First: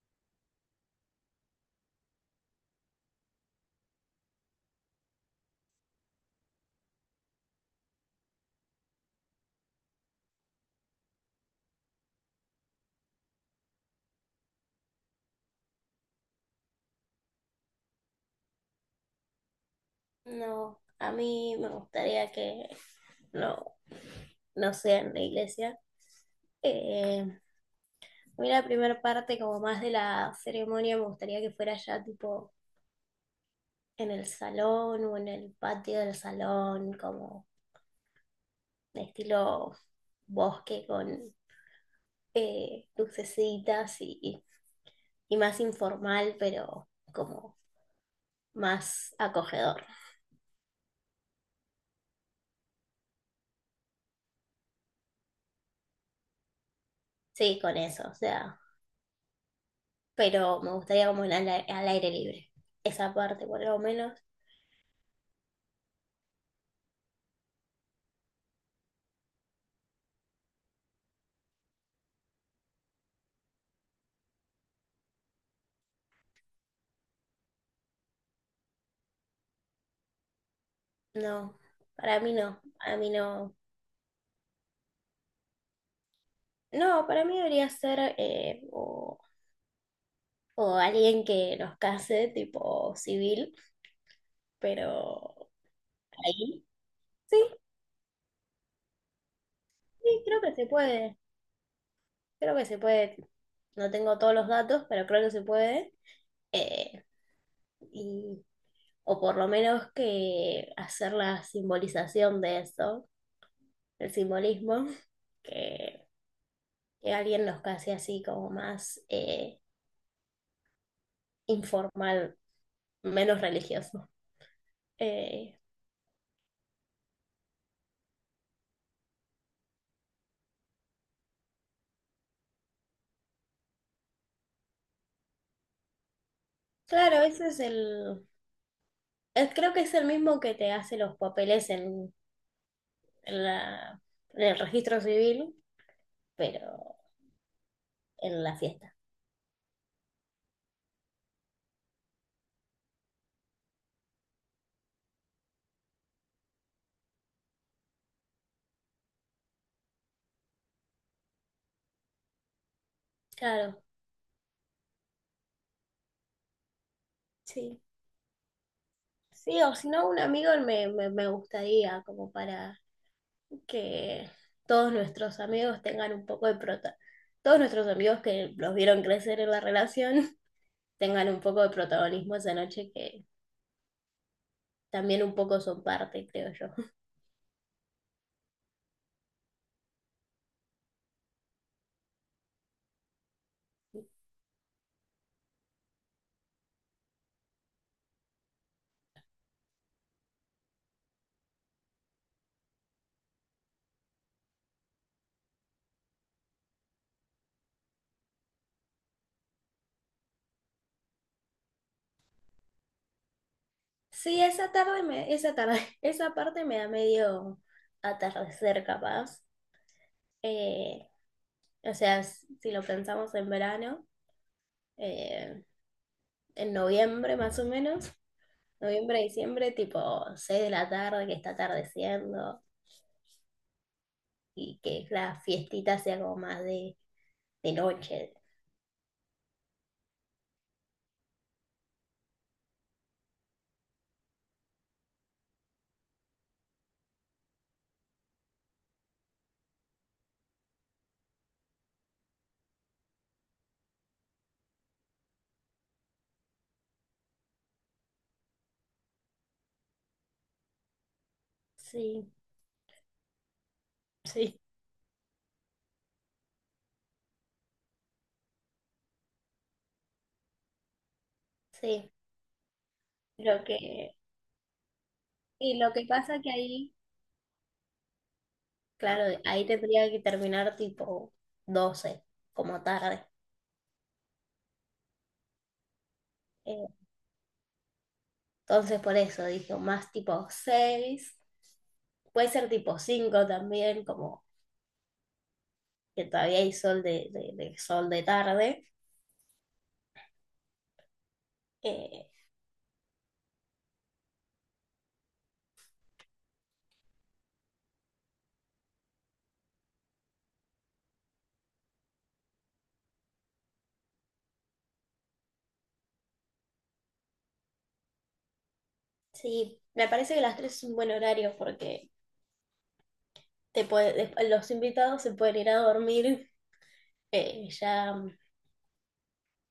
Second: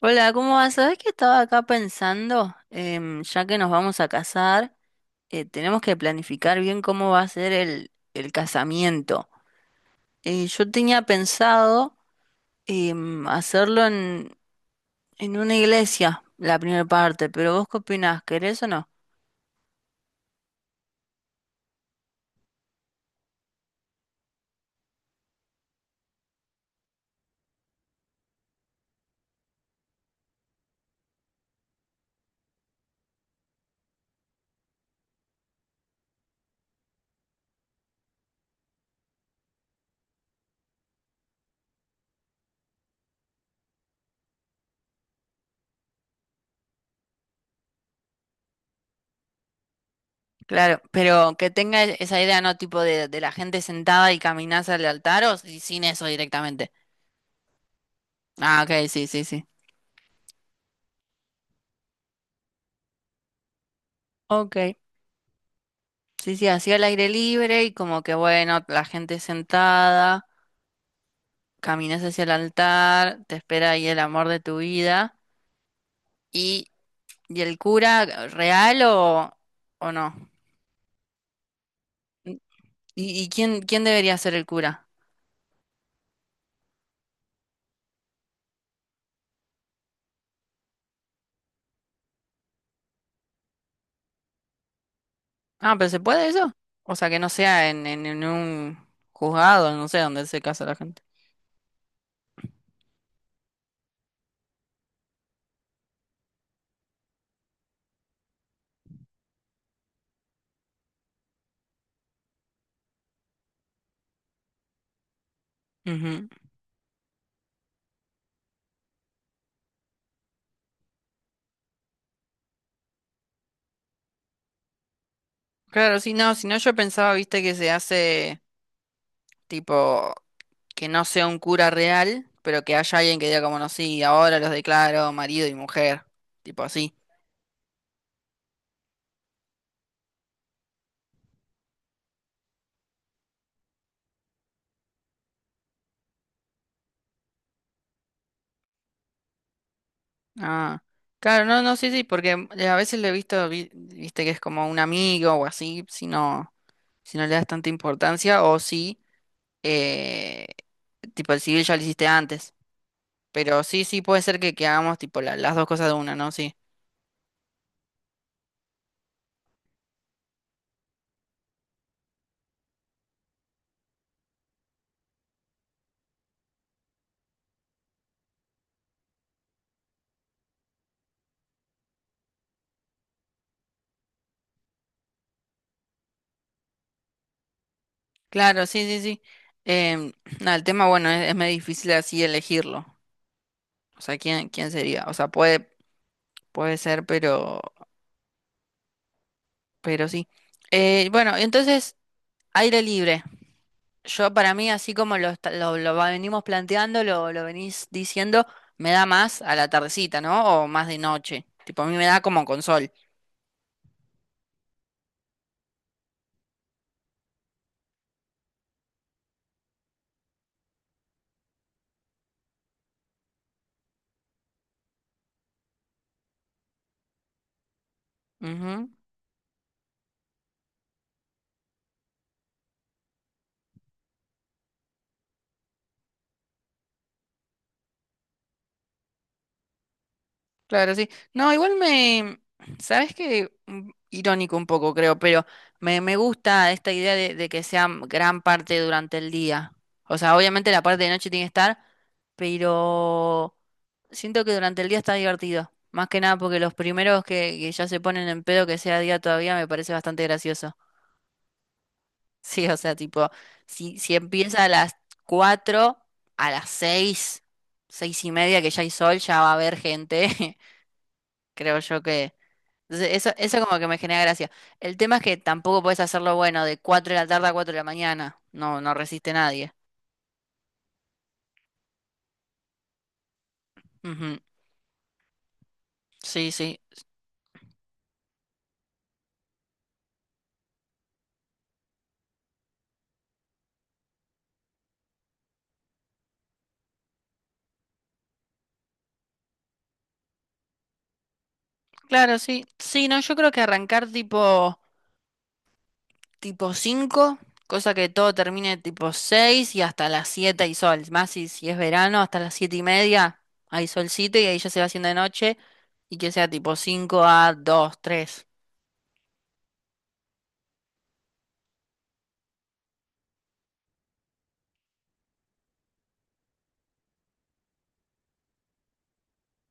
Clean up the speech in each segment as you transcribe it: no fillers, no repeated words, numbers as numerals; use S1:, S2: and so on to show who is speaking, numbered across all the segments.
S1: Hola, ¿cómo vas? Sabés que estaba acá pensando, ya que nos vamos a casar, tenemos que planificar bien cómo va a ser el casamiento. Yo tenía pensado hacerlo en una iglesia, la primera parte, pero ¿vos qué opinás? ¿Querés o no?
S2: No, a mí me gustaría que no, no sea en la iglesia. Eh, a mí la primera parte, como más de la ceremonia, me gustaría que fuera ya tipo en el salón o en el patio del salón, como de estilo bosque con lucecitas y más informal, pero como más acogedor.
S1: Claro, pero que tenga esa idea, ¿no? Tipo de la gente sentada y caminás al altar o sin eso directamente.
S2: Sí, con eso, o sea,
S1: Ah, ok, sí, sí, sí.
S2: pero me gustaría como en al aire libre. Esa parte, por lo menos.
S1: Ok, sí, sí, así al aire libre y como que bueno, la gente sentada. Caminas hacia el altar, te espera ahí el amor de tu vida. ¿Y, ¿y el cura real o no?
S2: No, para mí no, para mí
S1: ¿Y
S2: no.
S1: quién, quién debería ser el cura?
S2: No, para mí debería ser o alguien que nos case, tipo civil, pero
S1: Ah, pero ¿se puede eso?
S2: ahí
S1: O sea, que no
S2: sí,
S1: sea en, en un juzgado, no sé,
S2: sí,
S1: donde se
S2: creo que
S1: casa
S2: se
S1: la gente.
S2: puede, creo que se puede. No tengo todos los datos, pero creo que se puede. eh, y, o por lo menos que hacer la simbolización de eso, el simbolismo, que,
S1: Ujú.
S2: que alguien nos case así como más informal, menos religioso. Eh,
S1: Claro, sí, no, si no yo pensaba, viste, que se hace tipo que no sea un cura real, pero que haya alguien que diga como no, sí, ahora los declaro marido y mujer, tipo así.
S2: claro, ese es el, es- creo que es el mismo que te hace los papeles en la, en el registro civil, pero en la fiesta.
S1: Ah, claro, no, no, sí, sí, porque a veces lo he visto, viste que es como un amigo o así, si no, si no le das tanta importancia, o si, eh, tipo, el civil ya lo hiciste antes, pero
S2: Claro,
S1: sí, sí, puede ser que hagamos, tipo, las dos cosas de una, ¿no? Sí,
S2: sí. Sí, o si no, un amigo me gustaría como para que todos nuestros amigos tengan un poco de prota, todos nuestros amigos que los vieron crecer en la relación tengan un poco de protagonismo esa noche que también un poco son parte, creo yo.
S1: claro, sí, sí, sí. Em, nada, el tema, bueno, es medio difícil así elegirlo, o sea, ¿quién, quién sería? O sea, puede, puede ser, pero sí. Bueno, entonces, aire libre. Yo para mí, así como lo, lo, venimos planteando, lo venís diciendo, me da más a la tardecita, ¿no? O más de noche. Tipo, a mí me da como con sol.
S2: Sí, esa tarde, esa parte me da medio atardecer capaz. Eh, o sea, si lo pensamos en verano, eh, en noviembre más o menos,
S1: Ujú.
S2: noviembre, diciembre, tipo 6 de la tarde que está atardeciendo y que la fiestita sea como más de noche.
S1: Claro, sí. No, igual me... ¿Sabes qué? Mm, irónico un poco, creo, pero me gusta esta idea de que sea gran parte durante el día. O sea, obviamente la parte de noche tiene que estar, pero siento que durante el día está divertido. Más que nada porque los primeros que ya se ponen en pedo que sea día todavía me parece bastante gracioso.
S2: Sí,
S1: Sí, o sea, tipo, si, si
S2: sí,
S1: empieza a las 4 a las 6 6 y media que ya hay sol, ya va a haber gente. Creo yo
S2: sí.
S1: que... Entonces, eso
S2: Lo
S1: como que me
S2: que,
S1: genera gracia. El tema es que
S2: y
S1: tampoco
S2: lo
S1: puedes
S2: que
S1: hacerlo,
S2: pasa que
S1: bueno, de
S2: ahí,
S1: 4 de la tarde a 4 de la mañana. No, no resiste
S2: claro, ahí
S1: nadie.
S2: tendría que terminar tipo 12 como tarde.
S1: Ujú. Sí, sí.
S2: Eh, Entonces por eso dije más tipo 6, puede ser tipo 5 también, como que todavía hay sol de sol de tarde. Eh,
S1: Claro, sí. Sí, no, yo creo que arrancar tipo... tipo 5 cosa que todo termine tipo 6 y hasta las 7 hay sol. Más si, si es verano, hasta las 7 y media hay solcito y ahí ya se va haciendo de noche y que sea tipo 5 a 2 3.
S2: sí, me parece que las 3 es un buen horario porque los invitados se pueden ir a dormir, ya,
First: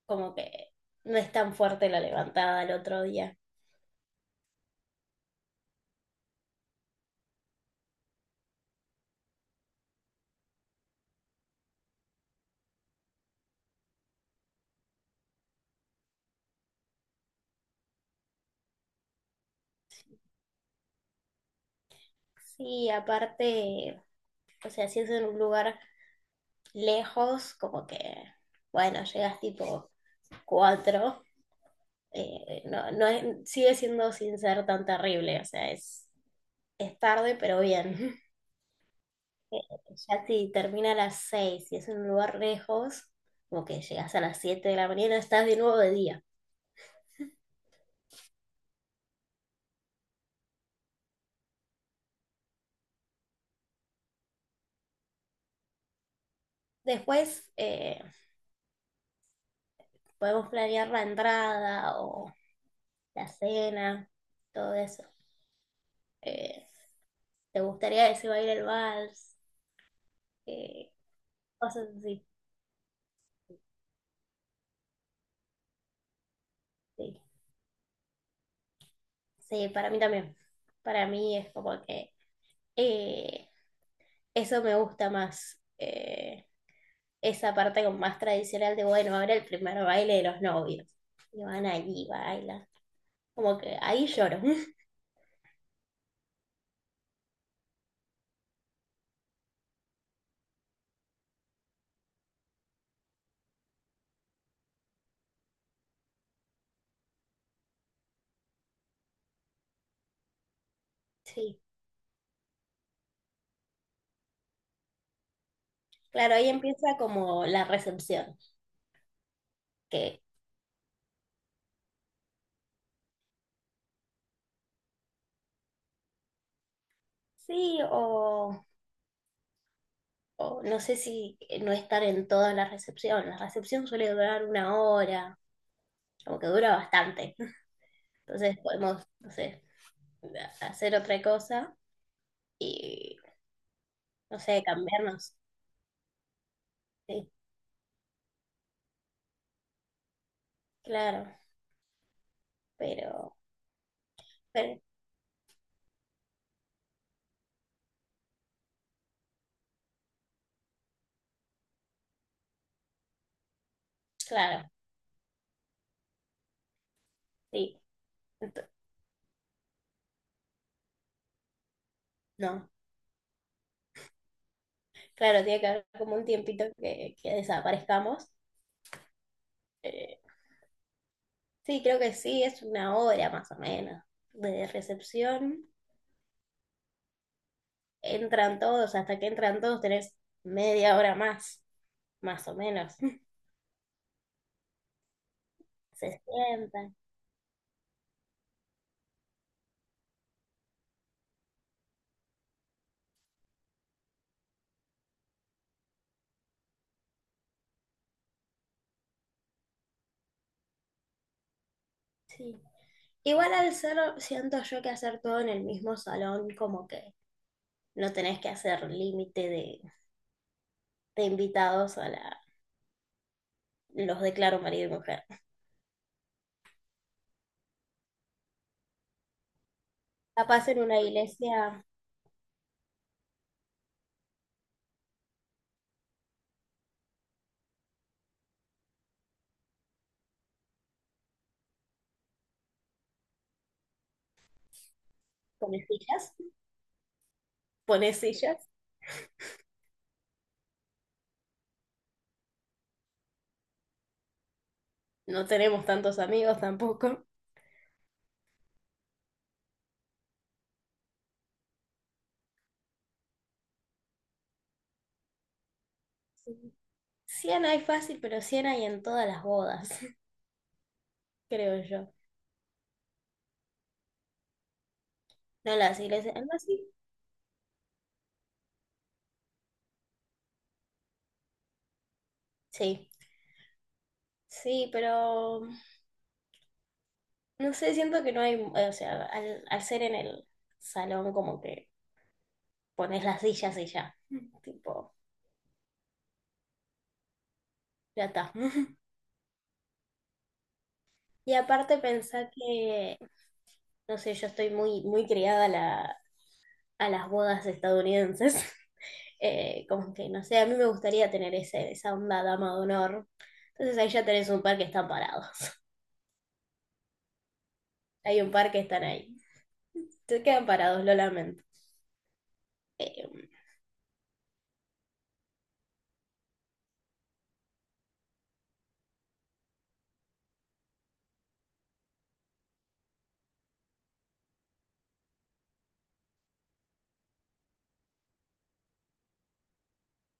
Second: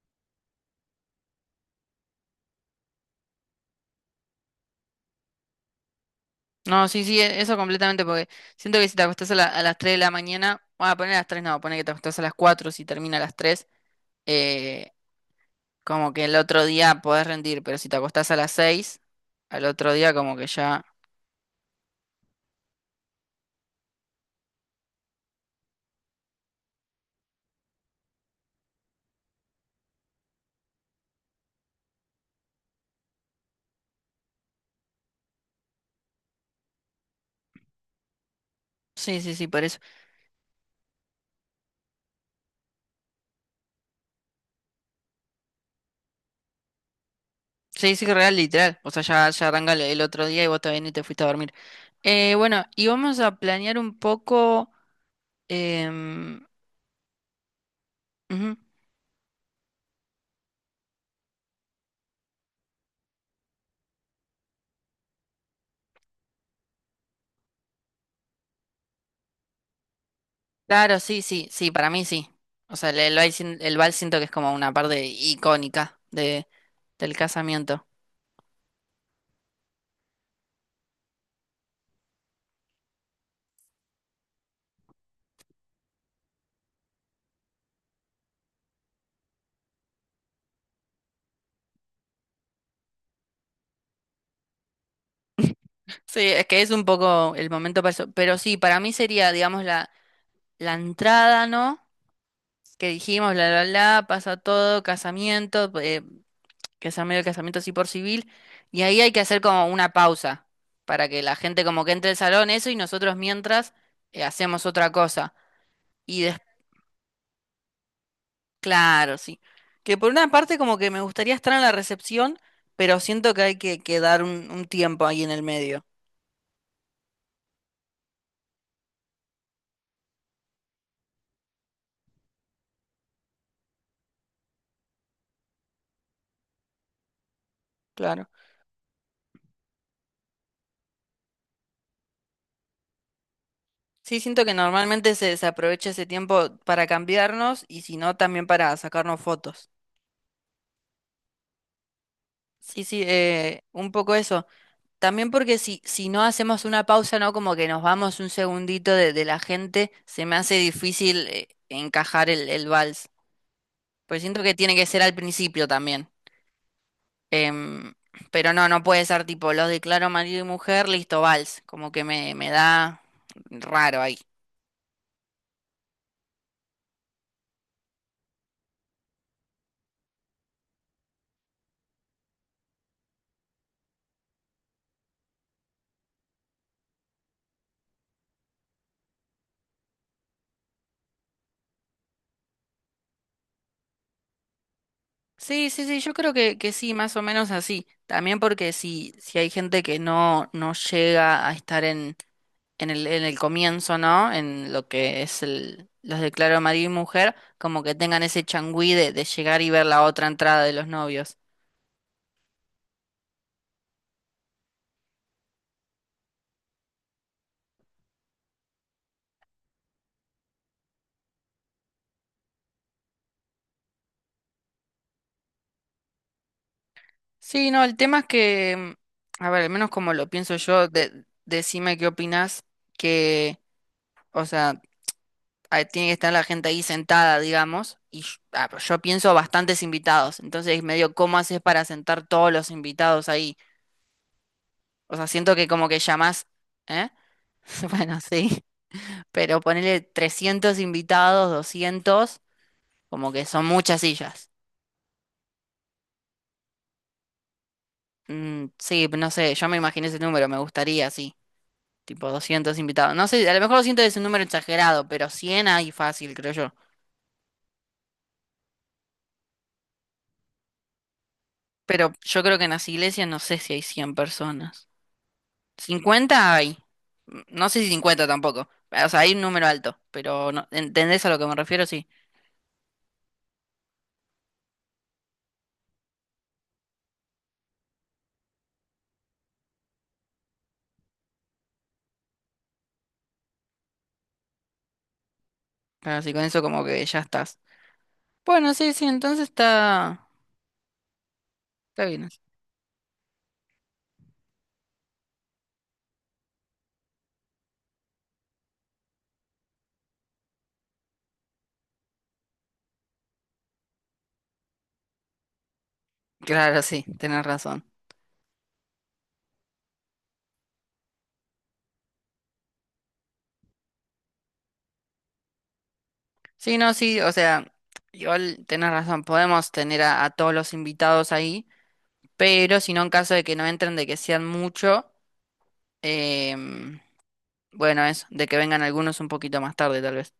S2: como que no es tan fuerte la levantada al otro día.
S1: No, sí, sí, eso completamente porque siento que si te acostás a, a las 3 de la mañana, bueno, poner a las 3 no, poner que te acostás a las 4 si termina a las 3, eh, como que el otro día podés rendir, pero si te acostás a las 6 al otro día como que ya...
S2: Sí, aparte, o sea, si es en un lugar lejos, como que, bueno, llegas tipo 4, sigue siendo sin ser tan terrible, o sea, es tarde, pero bien.
S1: Sí, sí, sí,
S2: Eh,
S1: por eso.
S2: Ya si termina a las 6 y es en un lugar lejos, como que llegas a las 7 de la mañana, estás de nuevo de día.
S1: Sí, sí, real, literal. O sea, ya, ya arranca el otro día y vos todavía ni te fuiste a dormir. Bueno, y vamos a planear un poco. em,
S2: Después
S1: ujú.
S2: podemos planear la entrada o la cena, todo eso. Eh, ¿Te gustaría que se baile el vals? Eh,
S1: Claro, sí, sí, sí, para
S2: Cosas
S1: mí
S2: así.
S1: sí. O sea, el baile sin- el vals siento que es como una parte icónica de,
S2: Sí,
S1: del casamiento.
S2: sí, para mí también. Para mí es como que. eh, Eso me gusta más, esa parte como más tradicional de, bueno, ahora el primer baile de los novios. Y van allí, bailan. Como que ahí lloro.
S1: Sí, es que es un poco el momento para eso. Pero sí, para mí sería, digamos, la entrada, ¿no? Que dijimos, pasa todo, casamiento. Que sea medio del casamiento así por civil, y ahí hay que hacer como una pausa para que la
S2: Sí.
S1: gente como que entre al salón, eso, y nosotros mientras hacemos otra cosa. Y
S2: Claro,
S1: des-
S2: ahí empieza como la recepción,
S1: claro, sí. Que por
S2: que
S1: una parte como que me gustaría estar en la recepción, pero siento que hay que dar un tiempo ahí en el medio.
S2: sí, o no sé si no estar en toda la recepción. La recepción suele durar una hora, como que dura bastante.
S1: Claro.
S2: Entonces podemos, no sé, hacer otra cosa y,
S1: Sí,
S2: no
S1: siento que
S2: sé,
S1: normalmente
S2: cambiarnos.
S1: se, se aprovecha ese tiempo para
S2: Sí,
S1: cambiarnos y si no, también para sacarnos fotos.
S2: claro,
S1: Sí, sí,
S2: pero,
S1: un poco eso.
S2: pero
S1: También porque si, si no hacemos una pausa, ¿no? Como que nos vamos un segundito de la gente, se me hace difícil encajar el vals. Pues siento que
S2: claro.
S1: tiene que ser al principio también.
S2: Sí,
S1: Em, pero
S2: ento-
S1: no, no puede ser tipo, los declaro marido y mujer, listo, vals. Como que me
S2: no.
S1: da raro ahí.
S2: Claro, tiene que haber como un tiempito que desaparezcamos. Eh, sí, creo que sí, es una hora más o menos de recepción. Entran todos, hasta que entran todos tenés media hora más, más o menos.
S1: Sí, sí, sí, yo
S2: Se
S1: creo que sí,
S2: sientan,
S1: más o menos así. También porque si, si hay gente que no, no llega a estar en el comienzo, ¿no? En lo que es el, los declaro marido y mujer, como que tengan ese changüí de llegar y ver la otra entrada de los novios.
S2: sí. Igual al ser, siento yo que hacer todo en el mismo salón, como que no tenés que hacer límite de invitados a los declaro marido y mujer.
S1: Sí, no, el tema es que, mm, a ver, al menos como lo pienso
S2: Capaz en
S1: yo,
S2: una iglesia
S1: decime qué opinas, que, o sea, ah, tiene que estar la gente ahí sentada, digamos, y yo, ah, pero yo pienso bastantes invitados, entonces medio, ¿cómo haces para sentar todos los invitados ahí? O sea, siento que
S2: pones
S1: como que
S2: sillas,
S1: llamás, ¿eh?
S2: pones
S1: Bueno, sí.
S2: sillas.
S1: Pero ponele 300 invitados, 200, como que son muchas sillas.
S2: No tenemos tantos amigos tampoco.
S1: Mm, sí, no sé, yo me imaginé ese número, me gustaría, sí, tipo 200 invitados. No sé, a lo mejor 200 es un número exagerado, pero 100 hay fácil, creo yo.
S2: Sí. Siena hay fácil, pero Siena hay en todas las bodas, creo yo.
S1: Pero yo creo que en las iglesias no sé si hay 100 personas.
S2: No en las iglesias,
S1: 50
S2: ¿no?
S1: hay,
S2: Sí,
S1: mm, no sé si 50 tampoco. O sea, hay un número alto, pero no, ¿entendés a lo que me refiero? Sí.
S2: sí, sí, pero no sé, siento que no hay, o sea, al ser en el salón como que pones las sillas y ya, tipo,
S1: Así con eso como que ya estás.
S2: ya está.
S1: Bueno, sí, sí, entonces está,
S2: Y aparte
S1: está bien.
S2: pensar que, no sé, yo estoy muy, muy criada a las bodas estadounidenses. Como que, no sé, a mí me gustaría tener esa onda dama de honor. Entonces ahí ya tenés un par que están parados.
S1: Claro, sí, tenés razón.
S2: Hay un par que están ahí. Se quedan parados, lo lamento. Eh,
S1: Sí, no, sí, o sea, igual tenés razón, podemos tener a todos los invitados ahí, pero si no, en caso de que no entren, de que sean mucho, em, bueno, eso, de que vengan algunos un poquito más tarde, tal vez.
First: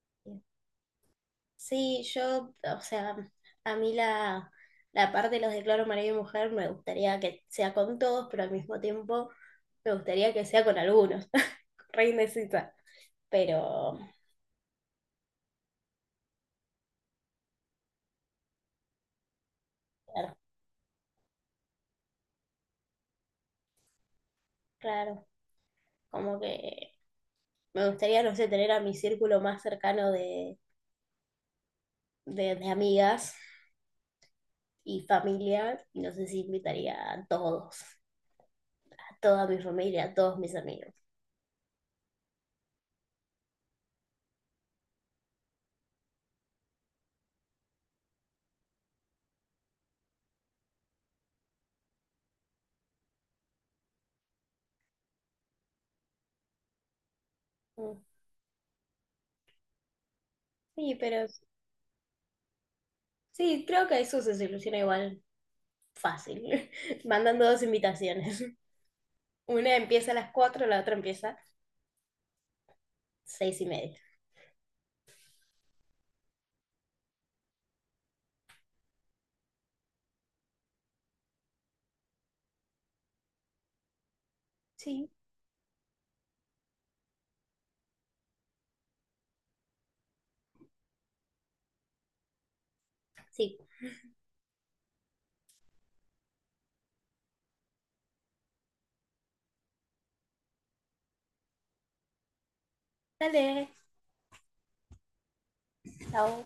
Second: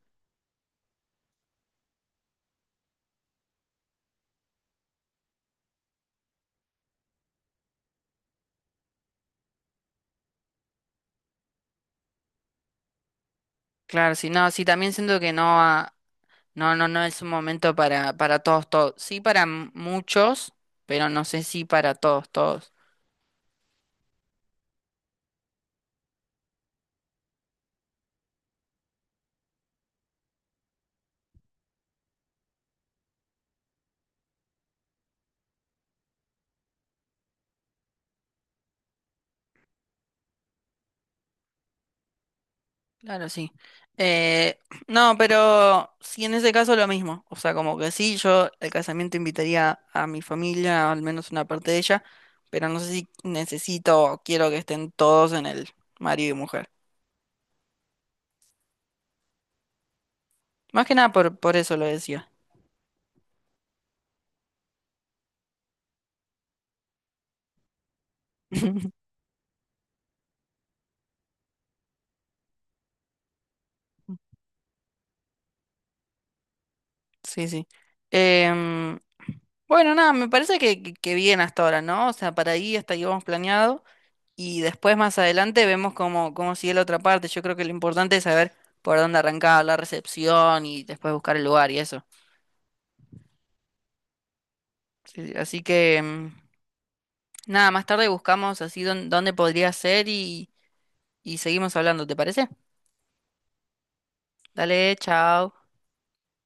S2: sí, yo, o sea, a mí la parte de los declaro marido y mujer me gustaría que sea con todos, pero al mismo tiempo me gustaría que sea con algunos. Re indecisa. Pero,
S1: Claro, sí, no, sí, también siento que no, ah, no, no, no es un momento para todos, todos. Sí, para
S2: claro,
S1: muchos, pero no sé si para todos, todos.
S2: claro, como que me gustaría, no sé, tener a mi círculo más cercano de amigas y familiar, y no sé si invitaría a todos, a toda mi familia, a todos mis amigos.
S1: Claro, sí. Eh, no, pero sí, en ese caso lo mismo. O sea, como que sí, yo el casamiento invitaría a mi familia, al menos una parte de ella, pero no sé si necesito o quiero que estén todos en el marido y mujer.
S2: Mm,
S1: Más que
S2: sí,
S1: nada
S2: pero
S1: por, por eso lo decía.
S2: sí, creo que eso se soluciona igual fácil, mandando dos invitaciones. Una empieza a las 4, la otra empieza a 6:30.
S1: Sí, sí. Em, bueno, nada, me parece que bien hasta ahora, ¿no? O sea, para ahí hasta ahí vamos planeado. Y después
S2: Sí,
S1: más adelante vemos cómo, cómo sigue la otra parte. Yo creo que lo importante es saber por dónde arrancar la recepción y después buscar el lugar y eso.
S2: sí.
S1: Sí, sí. Así que mm, nada, más tarde buscamos así dónde podría ser y seguimos hablando, ¿te parece?
S2: Dale,
S1: Dale, chao.
S2: chao.